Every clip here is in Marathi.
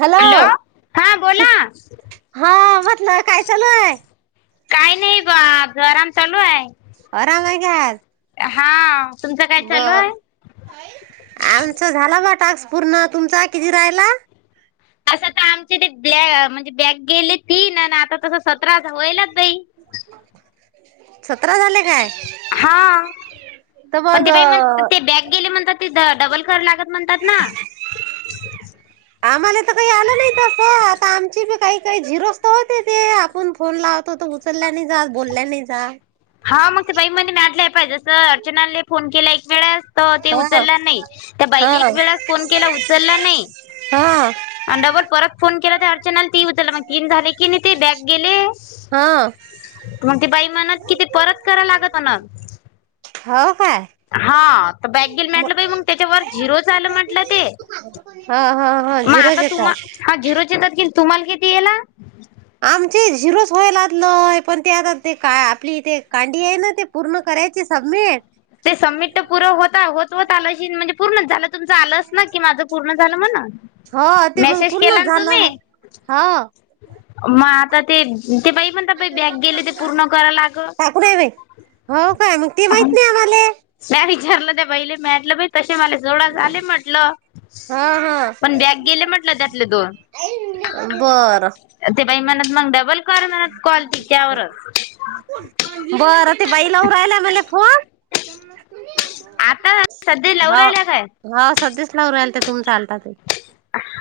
हॅलो हा बोला हा म्हटलं काय? चालू आहे काही नाही बा अज आराम चालू आहेय आराम आहे आहे काय आज हा तुमचं काय? चालू आहे. आमचं झाला बा टास्क पूर्ण तुमचा किती? राहाला असं तर आमचे ते ब्ल्ये म्हणजे बॅग गेले तीन आता. तसं सतरा व्हायलाच बाई. सतरा झाले काय? हा तर पण मग ते बाई म्हण ते बॅग गेले म्हणत ते डबल कराय लागत. म्हणतात ना. आम्हाला तर काही आलं नाही तसं आता आमची बी काही काही झिरोस तर होते ते आपण फोन लावतो त उचलल्याने जा बोलल्याने जा हा मग ते बाई म्हमटलंय पाहिजे असं अर्चनाने फोन केला एक वेळेस तर ते हा उचलला नाही त्या बाईले एक हा वेळास फोन केला उचलला नाही. हा आणि डबल परत फोन केला तर अर्चना. ती उचली मग तीन झाले की नाही ते बॅग गेले हा मग ते बाई म्हणत कि ते परत कराव लागत हो ना. हो काय? हा तर बॅक गेल ह म्हटलं बा मग त्याच्यावरर झिरो झाचालं म्हंटलं ते ह ह मग झिरोच आता तुम्हा येतात हा झिरोचेेतात कि तुम्हाला किती? येणार आमचे झिरोच व्हालालंय पण ते आता ते का आपली ते कांडी आहे ना ते पूर्ण करायची सबमिट ते समिट पूर होता होत होत आलं म्हणजे पूर्ण झालं तुमचं आलंच ना की माझं पूर्ण झालं म्हणून हो ते मग मेसेज पूर्ण केला ना झालं तुम्ही हा. मग आता ते ते बाई म्हणतात बाई बॅग गेले ते पूर्ण कराय लागत. टाकू नाही बाई हो काय मग ते माहित नाही आम्हाले म्या विचारलं त्या बाईले मिटलं बाई तसे मला जवळ झाले म्हटलं हा पण बॅग गेले म्हटलं त्यातले दोन बरं ते बाई म्हणत मग डबल कर म्हणत कॅल तिच्यावरच. बर ती बाईलावु राहिला मला फोन आता सध्या लावू हा राहिल्या काय हा सधच लाव राल ते तुमचा अलताते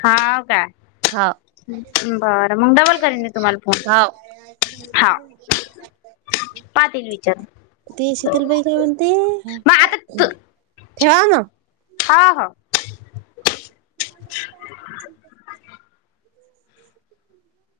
हो का? हो बरं मग डबल करीन मी तुम्हाला फोन हो हा. पाहतील विचारून ती शीतलबाई काय? म्हणती मग आता तू ठेवा ना हा हा मला